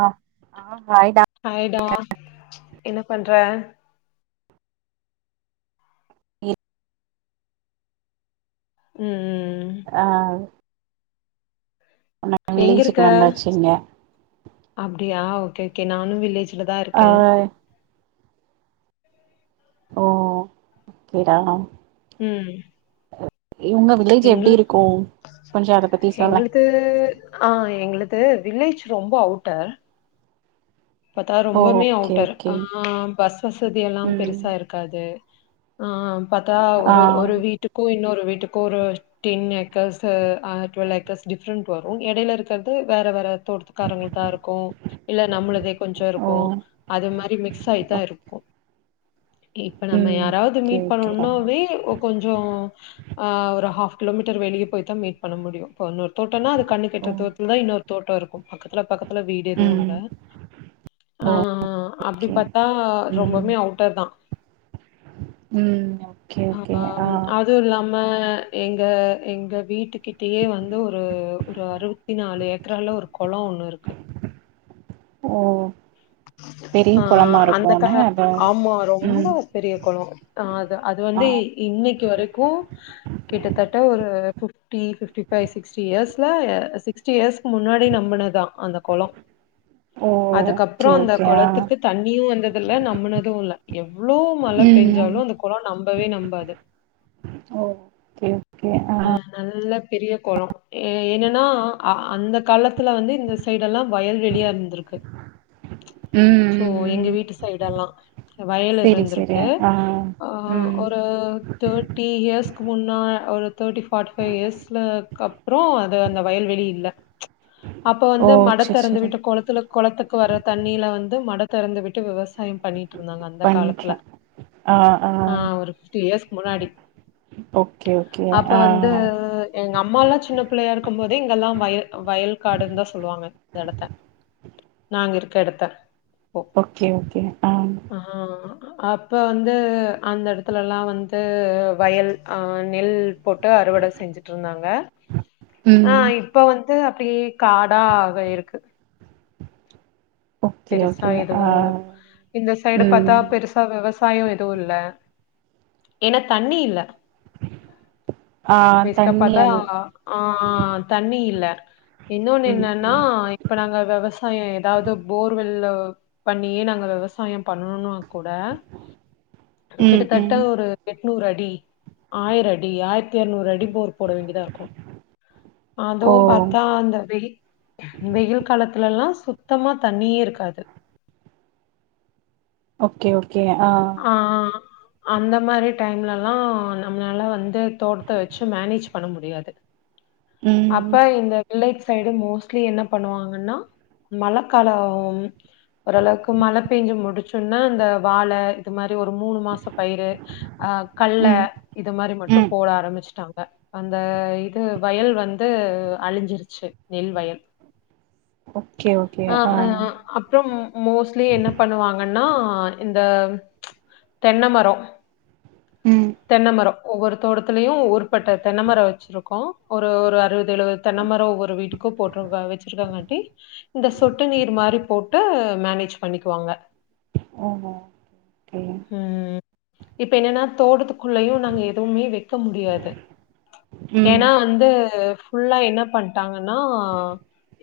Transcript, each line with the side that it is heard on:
right: ஆ ஆ ஹாய்டா
left: டா என்ன பண்ற
right: [unintelligible]
left: உம் உம்
right: ஆஹ் நம்ம
left: எங்க
right: வில்லேஜுக்கு
left: இருக்க
right: வந்தாச்சுங்க
left: அப்டியா ஓகே ஓகே நானு வில்லேஜ் [unintelligible]
right: ஆ
left: இருக்கே
right: ஓ [unintelligible]
left: உம்
right: உங்க வில்லேஜ் எப்டி
left: எங்களுக்
right: இருக்கு கொஞ்சோ அத பத்தி சொல்லே
left: எங்களுக்கு ஆஹ் எங்களுக் த்து வில்லேஜ் ரொம்ப அவுட்டர் பாத்தா
right: ஓ
left: ரொம்பமே
right: ஓகே
left: அவுட்டர்
right: ஓகே
left: ஆஹ் பஸ் வசதி எல்லா
right: ம்
left: பெருசா இருக்காது ஆ பாத்தா
right: ஆ
left: ஒரு ஒரு வீட்டுக்கு இன்னொரு வீட்டுக்கு ஒரு [unintelligible] க்கர்ஸு ஆ டுவல் ஏக்கர்ஸ் டிஃபெரண்ட் வரு எடையில இருக்குறது வேற வேற தோட்டத்துக்காரங்களுதா இருக்கு இல்ல நம்முளதே கொஞ்சோ
right: ஓ
left: இருக்கு அது மாரி மிக்ஸ் ஆயித்தா இருக்கு. இப்ப நம்ம
right: ம்
left: யாராவது
right: ஓகே
left: மீட்
right: ஓகேடா
left: பண்ணணும்னாவே ஒ கொஞ்சோ ஆ ஒரு ஹாஃப் கிலோமீட்டர் வெளிய போய்தா மீட் பண்ண முடியு இப்ப இங்கொரு தோட்டோன்னா அது கண்ணுக்கு
right: ஓ
left: எட்ற தூரத்துலதா இன்னொரு தோட்டோ இருக் பக்கத்துல பக்கத்துல வீடு எதுவு இல்ல
right: ம்
left: ஆஹ் அப்டி
right: ஓகே
left: பாத்தா
right: ம்
left: ரொம்பமே அவுட்டர்தா
right: ம் ஓகே ஓகே ஆ
left: அம் அதும் இல்லாம அ எங்க எங்க வீட்டுக்கிட்டயே வந்து ஒரு ஒரு அறுபத்துநாலு ஏக்கரால ஒரு கொளோ ஒண்ணு இருக்கு
right: ஓ பெரிய குளமா
left: ஆஹ் அந்த
right: இருக்குனு
left: காலத்
right: அத
left: ஆமா ரொம்ப
right: ம்
left: பெரிய கொளோ ஆஹ் அது அது
right: ஆ
left: வந்து இன்னக்கி வரைக்கு கிட்டத்தட்ட ஒரு ஃபிஃப்டி ஃபிஃப்டி ஃபைவ் சிக்ஸ்டி இயர்ஸ்ல சிக்ஸ்டி இயர்ஸ்க்கு முன்னாடி நம்புனதா அந்த கொளோ
right: ஓ
left: அதுக்கப் அப்றோ
right: ஓகே
left: அந்த
right: ஓகே ஆ
left: கொளத்துக்கு தண்ணியு வந்ததில்ல நம்புனதும் இல்ல எவ்ளோ மழ
right: ம்
left: பேஞ்சாலு அந்த கொளோ நம்பவே நம்பாது
right: ஓகே ஓகே ஆ
left: ஆஹ் அது நல்ல பெரிய கொளோ எ என்னன்னா அ அந்த காலத்துல வந்து இந்த சைடு இதெல்லா வயல் வெளியா இருந்திருக்கு
right: ம்
left: சோ
right: ம்
left: எங்க
right: ம்
left: வீட்டு சைடு எல்லா வயல்
right: செரி செரி
left: இருந்திருக்கு
right: ஆ
left: ஆ
right: ம்
left: ஒரு தேர்ட்டி இயர்ஸ்க்கு முன்னா ஒரு தேர்டி பார்ட்டி ஃபைவ் இயர்ஸ்லக்கு அப்புறம் அது அந்த வயல்வெளி இல் அப்ப
right: ஓ
left: வந்து மட
right: செரி
left: திறந்து
right: செரி
left: விட்டு குளத்துல குளத்துக்கு வர்ற தண்ணில வந்து மட திறந்து விட்டு விவசா விவசாயம் பண்ணிட்டு இருந்தாங்க அந்த காலத்துல
right: பண்றே ஆ ஆ
left: ஆஹ ஒரு பிப்டி இயர்ஸ்க் முன்னாடி
right: ஓகே ஓகே
left: இப்ப
right: ஆ
left: வந்து எங்க அம்மா எல்லாம் சின்ன பிள்ளையா இருக்கும் போதே இங்கெல்லாம் வயல் வயல் காடுன்னு தான் சொல்லுவாங்க இடத்த நாங்க இருக்க இடத்த இப்போ
right: ஓகே ஓகே அஹ
left: ஆஹ் அப்ப வந்து அந்த இடத்துல எல்லாம் வந்து வயல் அஹ நெல் போட்டு அறுவடை செஞ்சுட்டு இருந்தாங்க
right: ம்
left: அஹ இப்ப வந்து அப்டியே காடாவே இருக்கு
right: ஓகே
left: பெருசா
right: ஓகே ஆ
left: எதுவும் இந்த சைடு பாத்தா
right: ம்
left: பெருசா விவசாயம் எதுவும் இல்ல ஏன்னா தண்ணி இல்ல
right: ஆ
left: பேஸிக்கா
right: தண்ணி
left: பார்த்தா
right: அது
left: ஆஹ தண்ணி இல்ல [inaudible] இன்னொன்னு
right: ம்
left: என்னன்னா
right: ம்
left: இப்ப நாங்க விவசாயம் ஏதாவது இவ்ளோ பண்ணியே நாங்க விவசாயம் பண்ணணும் கூட
right: ம்
left: கிட்டத்தட்ட
right: ம்
left: ஒரு நூறு அடி ஆயிர அடி ஆயிரத்தி அறநூறு அடி போர் போட வேண்டிதா இருக்கும்
right: ஓ
left: அதுவும் பார்த்தா அந்த வெயில் வெயில் காலத்துல எல்லாம் சுத்தமா தண்ணியே இருக்காது
right: ஓகே ஓ கே ஆ
left: அந்த மாரி டைம்ல எல்லாம் நம்மளால வந்து தோட்டம் வச்சு மேனேஜ் பண்ண முடியாது
right: ம்
left: அப்ப இந்த வில்லேஜ் சைடு மோஸ்ட்லி என்ன பண்ணுவாங்கன்னா மழை காலம் ஓரளவுக்கு மழை பேஞ்சு முடிச்சுனா அந்த வாழ ஒரு மூணு மாச பயிரு ஆஹ கல்ல
right: ம்
left: இது மாரி மட்டும்
right: ம்
left: போட ஆரம்பிச்சுட்டாங்க அந்த இது வயல் வந்து அழிஞ்சிருச்சு நெல் வயல்
right: ஓகே ஓகே
left: ஆஹ
right: ஆ
left: அஹ ஹ அப்புறம் மோஸ்ட்லி என்ன பண்ணுவாங்கன்னா இந் த தென்ன மரம்
right: ம்
left: தென்னமரம் ஒவ்வொரு தோட்டத்துலயும் ஊற்பட்ட தென்னமரம் வச்சிருக்கோம் ஒரு ஒரு அறுபது எழுவது தென்னமர ஒவ்வொரு வீட்டுக்கு கூப்புறவங்க வச்சிருக்காங்காட்டி இந்த சொட்டு நீர் மாரி போட்டு மேனேஜ் பண்ணிக்குவாங்க
right: ஓஹோ
left: ம் இப்ப என்னன்னா தோட்டத்துக்குள்ளயும் நாங்க எதுவுமே வைக்க முடியாது
right: ம்
left: ஏனா வந்து ஃபுல்லா என்ன பண்ணிட்டாங்கன்னா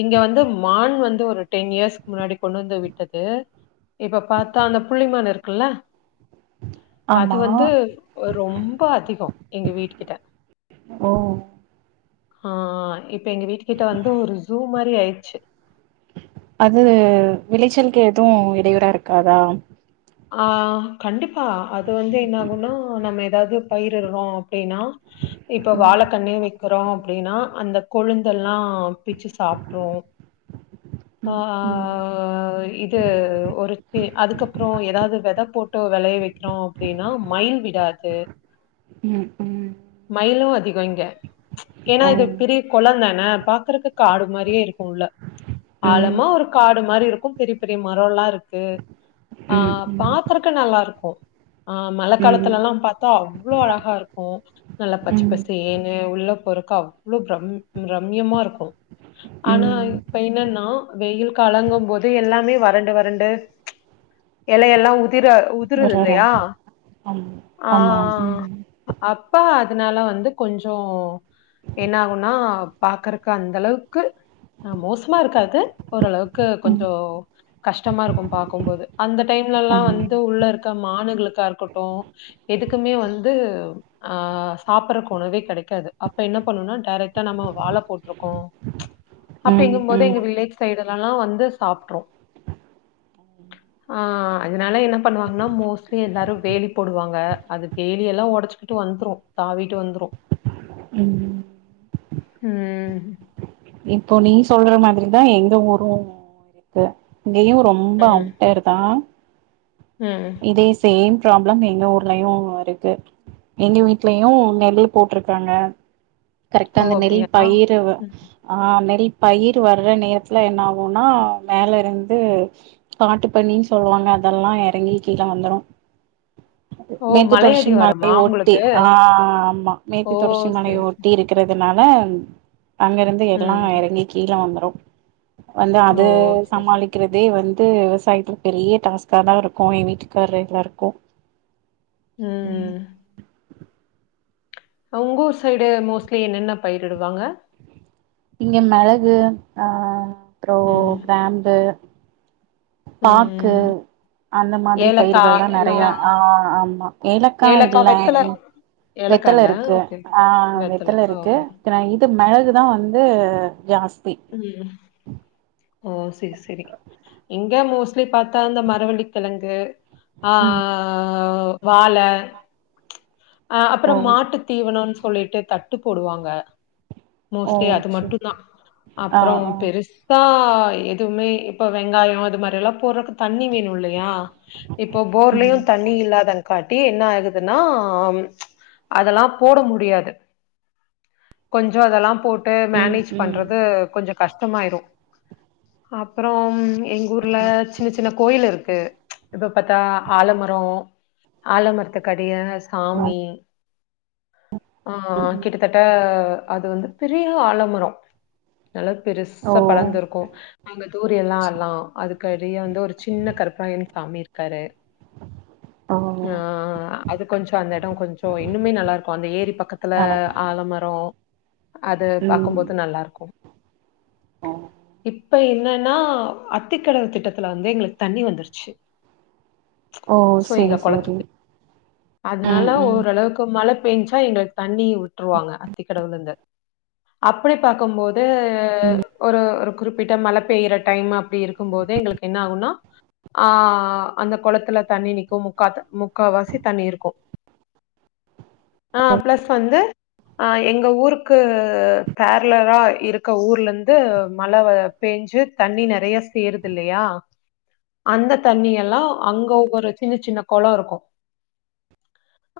left: இங்க வந்து மான் வந்து ஒரு டென் இயர்ஸ்க்கு முன்னாடி கொண்டு வந்து விட்டது இப்ப பாத்தா அந்த புள்ளிமானு இருக்கு இருக்குல அது
right: ஆமா
left: வந்து
right: ஆ
left: ரொம்ப அதிகோ எங்க வீட்டு கிட்ட
right: ஓ
left: ஆ இப்ப எங்க வீட்டு கிட்ட வந்து ஒரு ஜூ மாரி ஆயிடுச்சு
right: அது விளைச்சல்கெதும் இடையூறா இருக்காதா
left: ஆ கண்டிப்பா அது வந்து என்ன ஆகுனா நம்ம ஏதாவது பயிரிடுறோம் அப்டின்னா இப்ப
right: ம்
left: வாழக்கண்ணே வ வக்கிறோம் அப்டின்னா அந்த கொழுந்தெல்லாம் பிச்சு சாப்ட்ரும்
right: ம்
left: ஆஹா இது ஒரு அதுக்கப்புறம் அப்றோம் ஏதாவது வெத போட்டு வெளைய வைக்கிறோம் அப்டின்னா மயில் விடாது
right: ம் ம்
left: கொங்க ச்சீ ஏன்னா
right: ஓ
left: இது பெரிய கொழந்தானே பாக்குறக்கு காடு மாரியே இருக்கும் உள்ள
right: ம்
left: ஆழமா ஒரு காடு மாரி இருக்கும் க்கும் பெரிய பெரிய மரல்லாம் இருக்கு
right: ம்
left: ஆஹ
right: ம்
left: பாக்கருக்க நல்லா இருக்கும் ஆ
right: ம்
left: மழக்காலத்துலலாம் பாத்தா அவ்ளோ அழகா இருக்கும் நல்லா பச்ச
right: ம்
left: பசேன்னு உள்ள போற பாக்க அவ்வளவு பிரம் பிரம்யமா இருக்கும் ஆனா
right: ம்
left: இப்ப என்னன்னா வெயில் கலங்கும் போது எல்லாமே வறண்டு வறண்டு ச்சி எலையெல்லாம் உதிர உதிருது
right: வர்றாரா
left: இல்லையா
right: ஆம்
left: ஆ
right: ஆமா ம்
left: அப்பா அதனால வந்து கொஞ்சோம் என்ன ஆகுன்னா பாக்குறக்கு அந்த அளவுக்கு மோசமா இருக்காது ஓரளவுக்கு க்கு
right: ம்
left: கொஞ்சோம் கஷ்டமா இருக்கும் பாக்கும்போது அந்த டைம்லலாம்
right: ம்
left: வந்து உள்ள இருக்க மானு க்கா இருக்கட்டும் எதுக்குமே வந்து ஆ சாப்பிடறக்கு உணவே கிடைக்காது அப்ப என்ன பண்ணும்னா டேரக்டா நம்ம வாழ போட்டிருக்கோம்
right: ம்
left: அப்டிங்கும் போது எங்க
right: ம்
left: வில்லேஜ் சைடு முன்னல்லாம் வந்து சாப்பிட்றும் ஆ அதனால என்ன பண்ணுவாங்கன்னா மோஸ்ட்லி எல்லாரும் வேலி போடுவாங்க அது டெய்லி எல்லாம் உடைச்சுக்கிட்டு வந்துரும் தாவிட்டு வந்துரும்
right: ம்
left: ம்
right: இப்போ நீ சொல்ற மாரிதான் எங்க ஊரும் இருக்கும் இங்கயும் ரொம்ப
left: ம்,
right: அவுட்டாயிருதான்
left: ம்.
right: இதே சேம் பராப்ளம் எங்க ஊர்லயும் இருக்கு எங்க வீட்லயும் நெல்லே போட்டிருக்காங்க கரெக்டா
left: ஓ!
right: அந்த நெல்
left: அப்டியா?
right: பயிர
left: ம்.
right: ஆஹ் நெல் பயிரு வர்ற நேரத்துல என்ன ஆகுன்னா மேல இருந்து காட்டு பன்னின்னு சொல்வாங்க அதெல்லா எறங்கி கீழ வந்துரு
left: ஓ!
right: மேற்கு
left: மலை
right: தொடர்ச்சி மலை
left: அடிவாரமா உங்களுக்கு?
right: ஒட்டி ஆ ஆமா
left: ஓ!
right: மேற்கு தொடர்ச்சி மலை
left: சரி, சரி.
right: ஒட்டி இருக்கிறதுனால ன்னா அங்க இருந்து எல்லா
left: ம்.
right: எறங்கி கீழே வந்த அ வந்து
left: ஓ!
right: அது
left: சரி.
right: சமாளிக்கிறதே வந் த்து விவசாயத்துல பெரிய டாஸ்க்காதா இருக்கு என் வீட்டுக்கார்ரு எல்லாருக்கு
left: உம் உங்க ஊர் சைடு மோஸ்ட்லி என்னென்ன பயிரிடுவாங்க
right: இங்க மிளகு ஆ அப்றோ
left: ம்.
right: கிராம்பு பாக்கு
left: ம்.
right: அந்த மாதிரி
left: ஏலக்கா
right: பயிர்கள்லா நெறையா
left: இல்லையா?
right: ஆஹ் ஆமா ஏலக்கா இல்ல
left: ஏலக்கா
right: வெத்தல
left: இல்ல.
right: இருக்கு
left: ஓகே, ஓகே.
right: ஆஹ் வெத்தல
left: ஓ!
right: இருக்கு [unintelligible] இது மெள இதுதா வந்து ஜாஸ்
left: ம் ஓ செரி செரி எங்க மோஸ்ட்லி பாத்தா இந்தந்த மரவள்ளி கெழங்கு ஆ
right: ம்
left: ஆ ஆ ஓ வாழ ஆ அப்புறோ
right: ஓ
left: மாட்டுத் தீவனோன்னு சொ சொல்லிட்டு தட்டு போடுவாங்க
right: ஓ
left: மோஸ்ட்லி அது
right: செரி
left: மட்டும் தான்
right: ஆ
left: அப்பறம்
right: ஆ
left: பெருசா ஆ எதுவுமே இப்ப வெங்காயோ அது மாரி எல்லா போடுறக்கு தண்ணி மீன் இல்லயா இப்போ
right: ம்
left: போர்லயும் தண்ணி இல்லாத காட்டி என்ன ஆகுதுன்னா அதுலா போட முடியாது கொஞ்சம் அதெல்லாம் போட்டு ட்டு
right: ம்
left: மேனேஜ்
right: ம்
left: பண்றது கொஞ்சோ கஷ்டமாயிரும் அப்பறோ எங்க ஊர்ல சின்னச சின்ன கோயில் இருக்கு இப்ப பாத்தா ஆலமரோ ஆலமரத்துக்கு அடிய
right: ஓ
left: காமியி
right: ம்
left: ஆஹ்
right: ம்
left: கிட்டத்தட்ட அது வந்து பெரிய ஆலமரம் நல்லா
right: ஓ
left: பெருசா படர்ந்துிருக்கும் அங்க தூரிய எல்லாம் அலாம் அதுக்கு பெரிய வந்து ஒரு சின்ன கருப்பராயன் சாமி இருக்காரு
right: ஓ
left: ஆஹ் அது கொஞ்சம் அந்த இடம் கொஞ்சம் இன்னுமே நல்லா இருக்கும் அந்த ஏரி பக்கத்துல
right: அட
left: ஆழமரம் அது
right: ம்
left: பார்கபோது நல்லா இருக்கும்
right: ஓ
left: இப்ப இப்ப என்னன்னா அத்திக்கடவு திட்டத்துல வந்து எங்களுக்கு தண்ணி வந்துருச்சு
right: ஓ
left: சோ எங்க
right: சரி சரி
left: குளத்துக்கு. அதனால ஓரளவுக்கு மழை பெயஞ்சா எங்களுக்கு தனி தண்ணி விட்டுருவாங்க அத்திக்கடவுல இருந்து அப்படி பார்க்கும் போது
right: ம்
left: ஒரு குறிப்பிட்ட மழை பெய்கிற டைம் அப்படி இருக்கும் போது எங்களுக்கு என்ன ஆகும்னா ஆஹ் அந்த குளத்துல தண்ணிஇருக்கும் முக்கா முக்கால்வாசி தண்ணி இருக்கும் [unintelligible] ஆஹ் பிளஸ் வந்து அஹ் எங்க ஊருக்கு பேரலரா இருக்க ஊர்ல இருந்து மழை பேஞ்சு தண்ணி நிறைய சேருது இல்லையா அந்த தண்ணி எல்லாம் அங்க ஒவ்வொரு சின்ன சின்ன குளம் இருக்கும்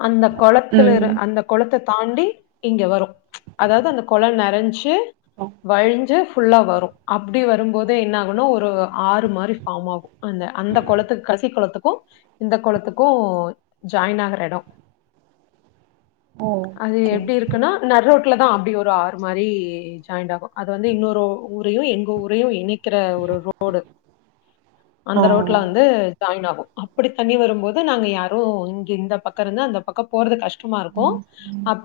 left: அந்த குளத்தில்
right: ம்
left: இருந்து அந்த குளத்தை தாண்டி இங்க வரும் அதாவது அந்த குளம் நரைஞ்சு
right: ஓ
left: வழிஞ்சு ஃபுல்லா வரும் அப்படி வரும்போதே என்ன ஆகணும் ஒரு ஆறு மாதிரி ஃபார்ம் ஆகும் அந்த அந்த குளத்துக்கு கசியி குளத்துக்கும் இந்த குளத்துக்கும் ஜாயின் ஆகுற இடம்
right: ஓ
left: அது
right: ஓகே
left: எப்படி இருக்குன்னா நடுரோட்லதான் அப்படி ஒரு ஆறு மாதிரி ஜாயின் ஆகும் அது வந்து இன்னொரு ஊரையும் எங்க ஊரையும் இணைக்கிற ஒரு ரோடு அந்த
right: ஓ
left: ரோட்ல வந்து ஜாயின் ஆகும் அப்படி தண்ணி வரும்போது நாங்க யாரும் இங்க இந்த பக்கம் இருந்து அந்த பக்கம் போறது கஷ்டமா இருக்கும் அங்க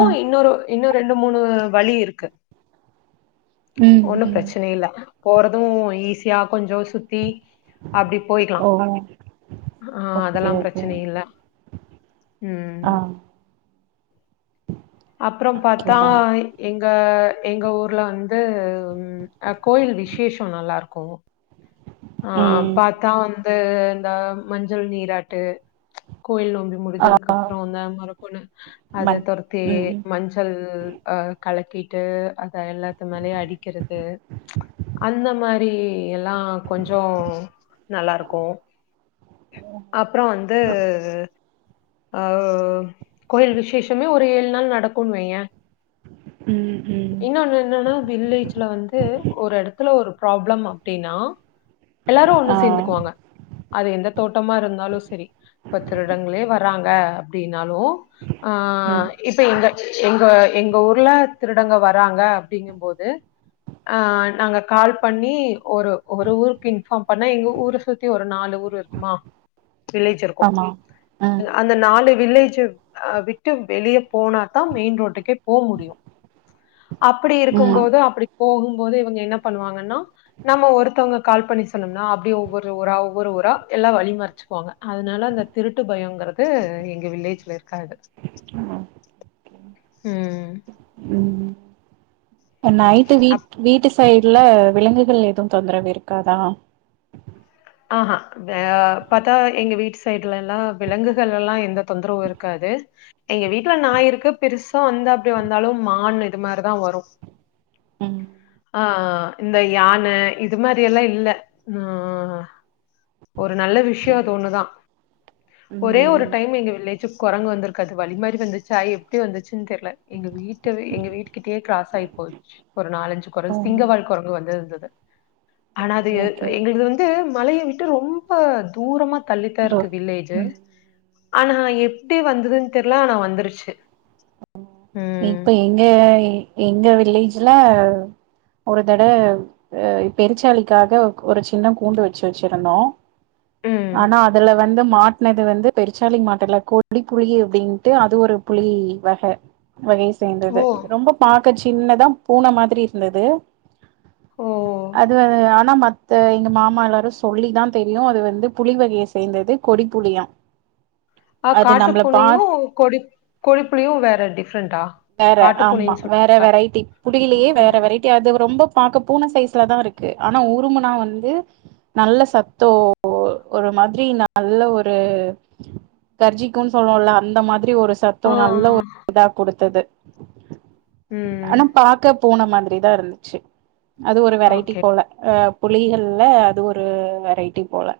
right: ஆ
left: இன்னொ ரெண்டு மூணு வழி இருக்கு
right: ம்
left: ஒன்னும்
right: ம்
left: பிரச்சனை இல்ல போறதும் ஈஸியா கொஞ்சம் சுத்தி அப்படி போயிடும்
right: ஓ
left: ஆஹ்
right: ஓகே
left: அதெல்லாம்
right: ஓகே
left: பிரச்சனை உம்
right: ஆ
left: அப்புறம் பார்த்தா
right: ஓகேடா
left: எங்க எங்க ஊர்ல வந்து கோயில் விசேஷம் நல்லா இருக்கும் ஆஹ்
right: ம்
left: பார்த்தா வந்து இந்த மஞ்சள் நீராட்டு கோயில் நோம்பி
right: ஆ
left: முடிஞ்சதுக்கு அப்புறம் வந்த மறுப்புண்ணு அதை
right: மன்
left: துரத்தி
right: ம்
left: மஞ்சள் அஹ் கலக்கிட்டு அத எல்லாத்து மேலேயே அடிக்கிறது அந்த மாதிரி எல்லாம் கொஞ்சம் நல்லா இருக்கும் அப்புறம் வந்து அஹ் கோயில் விசேஷமே ஒரு ஏழு நாள் நடக்கும்ன்னனு வையங்கன்
right: ம் ம் ம்
left: இன்னொன்னு என்னன்னா வில்லேஜ்ல வந்து ஒரு இடத்துல ஒரு ப்ராப்ளம் அப்படின்னா [inaudible] எல்லாரு ஒண்ணு
right: ஆ
left: சேந்துக்குவாங்க அது எந்த தோட்டமா இருந்தாலும் சரி இப்ப திருடங்களே வராங்க அப்படனாலும்ஹ
right: ம்
left: இப்ப எங்க எங்க எங்க ஊர்ல திருடங்க வராங்க அப்படிங்கபோது ஆஹ நாங்க கால் பண்ணி ஒரு ஒரு ஊருக்கு இன்பார்ம் பண்ண எங்க ஊரை சுத்தி ஒரு நாலு ஊர் இருக்கு [unintelligible] மா விளைஜ இருக்கும்ோம்
right: ஆமா ம்
left: அந்த நாலு [inaudible] வில்லேஜ் ஹ் விட்டு வெளிய போனாதான் மெயின் ரோட்டுக்கே போக முடியும் அப்படி
right: ம்
left: இருக்கும்போது அப்படி போகும்போது இவங்க என்ன பண்ணுவாங்கன்னா நம்ம ஒருத்தவங்க கால் பண்ணி சொன்னும்னா அப்படிே ஒவ்வொரு ஊரா ஒவ்வொரு ஊரா [inaudible] எல்லா வழிமறிச்சுக்குவாங்க அதனால அந்த திருட்டு பயங்கறிறது எங்க வில்லேஜ்ல இருக்காது ஹம்
right: ம் நைட்டு வீ்
left: அப்
right: வீட்டு சுத்தி சைடுல விலங்குகள் எதுவு தொந்தரவு இருக்காதா
left: ஆஹஹா பத்தா எங்க வீட்டு சைடுல எல்லாம் விலங்குகள் எல்லாம் எந்த தொந்தரவும் இருக்காது எங்க வீட்டுல நஞாயிருக்கு பெருசா வந்து அப்படி வந்தாலும் மான் இது மாதிரிதான் வரும்
right: ம்
left: அஹ் இந்த யானை இது மாதிரி எல்லாம் இல்ல அஹ் [inaudible] ஒரு நல்ல
right: ஓகே
left: விஷயம் தோணுதான்
right: ம்
left: ஒரே ஒரு
right: ம்
left: டைம் எங்க வில்லேஜு குரங்கு வந்திருக்காது வழி மாதிரி வந்துச்சுய் எப்படி வந்துச்சுன்னு தெரியல எங்க வீட்ட எங்க வீட்டு கிட்டயே கிராஸ் ஆகி போச்சு ஒரு நாலஞ்சு குரங்கு
right: ஓகே
left: சிங்கவாழ் குரங்கு வந்த இருந்தது [inaudible] ஆனா அது
right: ஓகே
left: எங்களுக்கு வந்து [inaudible] மலையை விட்டு ரொம்ப தூரமா தள்ளித்தான்
right: இதோ
left: இருக்கு வில்லேஜு
right: ம்
left: ஆனா எப்டி வந்ததுன்னு தெரியில ஆனா வந்துருச்சி
right: இப்ப எங்க எங்க வில்லேஜ் ல ஒரு தட அஹ பெருச்சாலிக்காக ஒரு சின்னம் கூண்டு வச்சு வச்சிருந்தோம்
left: ம்
right: [inaudible] ஆனா அதுல வந்துமு மாட்டினது வந்து பெருச்சாாலி மாட்டுல கொடிட் புளிி அப்படின்ட்டு அது ஒரு புளிி வக வகை செய்தேர்ந்தது
left: ஓ
right: இப் ரொம்ப பாச இப்ப சின்னதா பூன மாதிரி இருந்தது
left: ஓ
right: அது ஆனா மத் இது எங்க மாமா எல்லாரும் சொல்லிதான் தெரியும் அது வந்து புளி வகையை சேர்ந்தது கொடி புளியாம் புளியான்
left: ஆஹ் காட்டு புனையும் கொடி கொடிப்புலியும் வேறடி
right: வேற ஆமா வேற வெரைட்டி புளிலயே
left: ஓ
right: வேற வெரைட்டியானது ரொம்ப ப பூன சைஸ்ல தான் இருக்கு ஆனா உருமுனா வந்து நல்ல சத்தோ ஒரு மாதிரி நல்ல ஒரு கர்ஜிக்கும்ு சொல்ல அந்த மாதிரி [unintelligible] அப்படி ஒரு
left: ஆ
right: சத்தம் நல்ல ஒரு கொடுத்தது
left: ம்
right: ஆன பார்க்கப் பூன மாதிரி தான் இருந்துச்சு அது ஒரு வெரைட்டி
left: ஓகே
right: போல புலிகள்ல அது ஒரு வெரைட்டி போல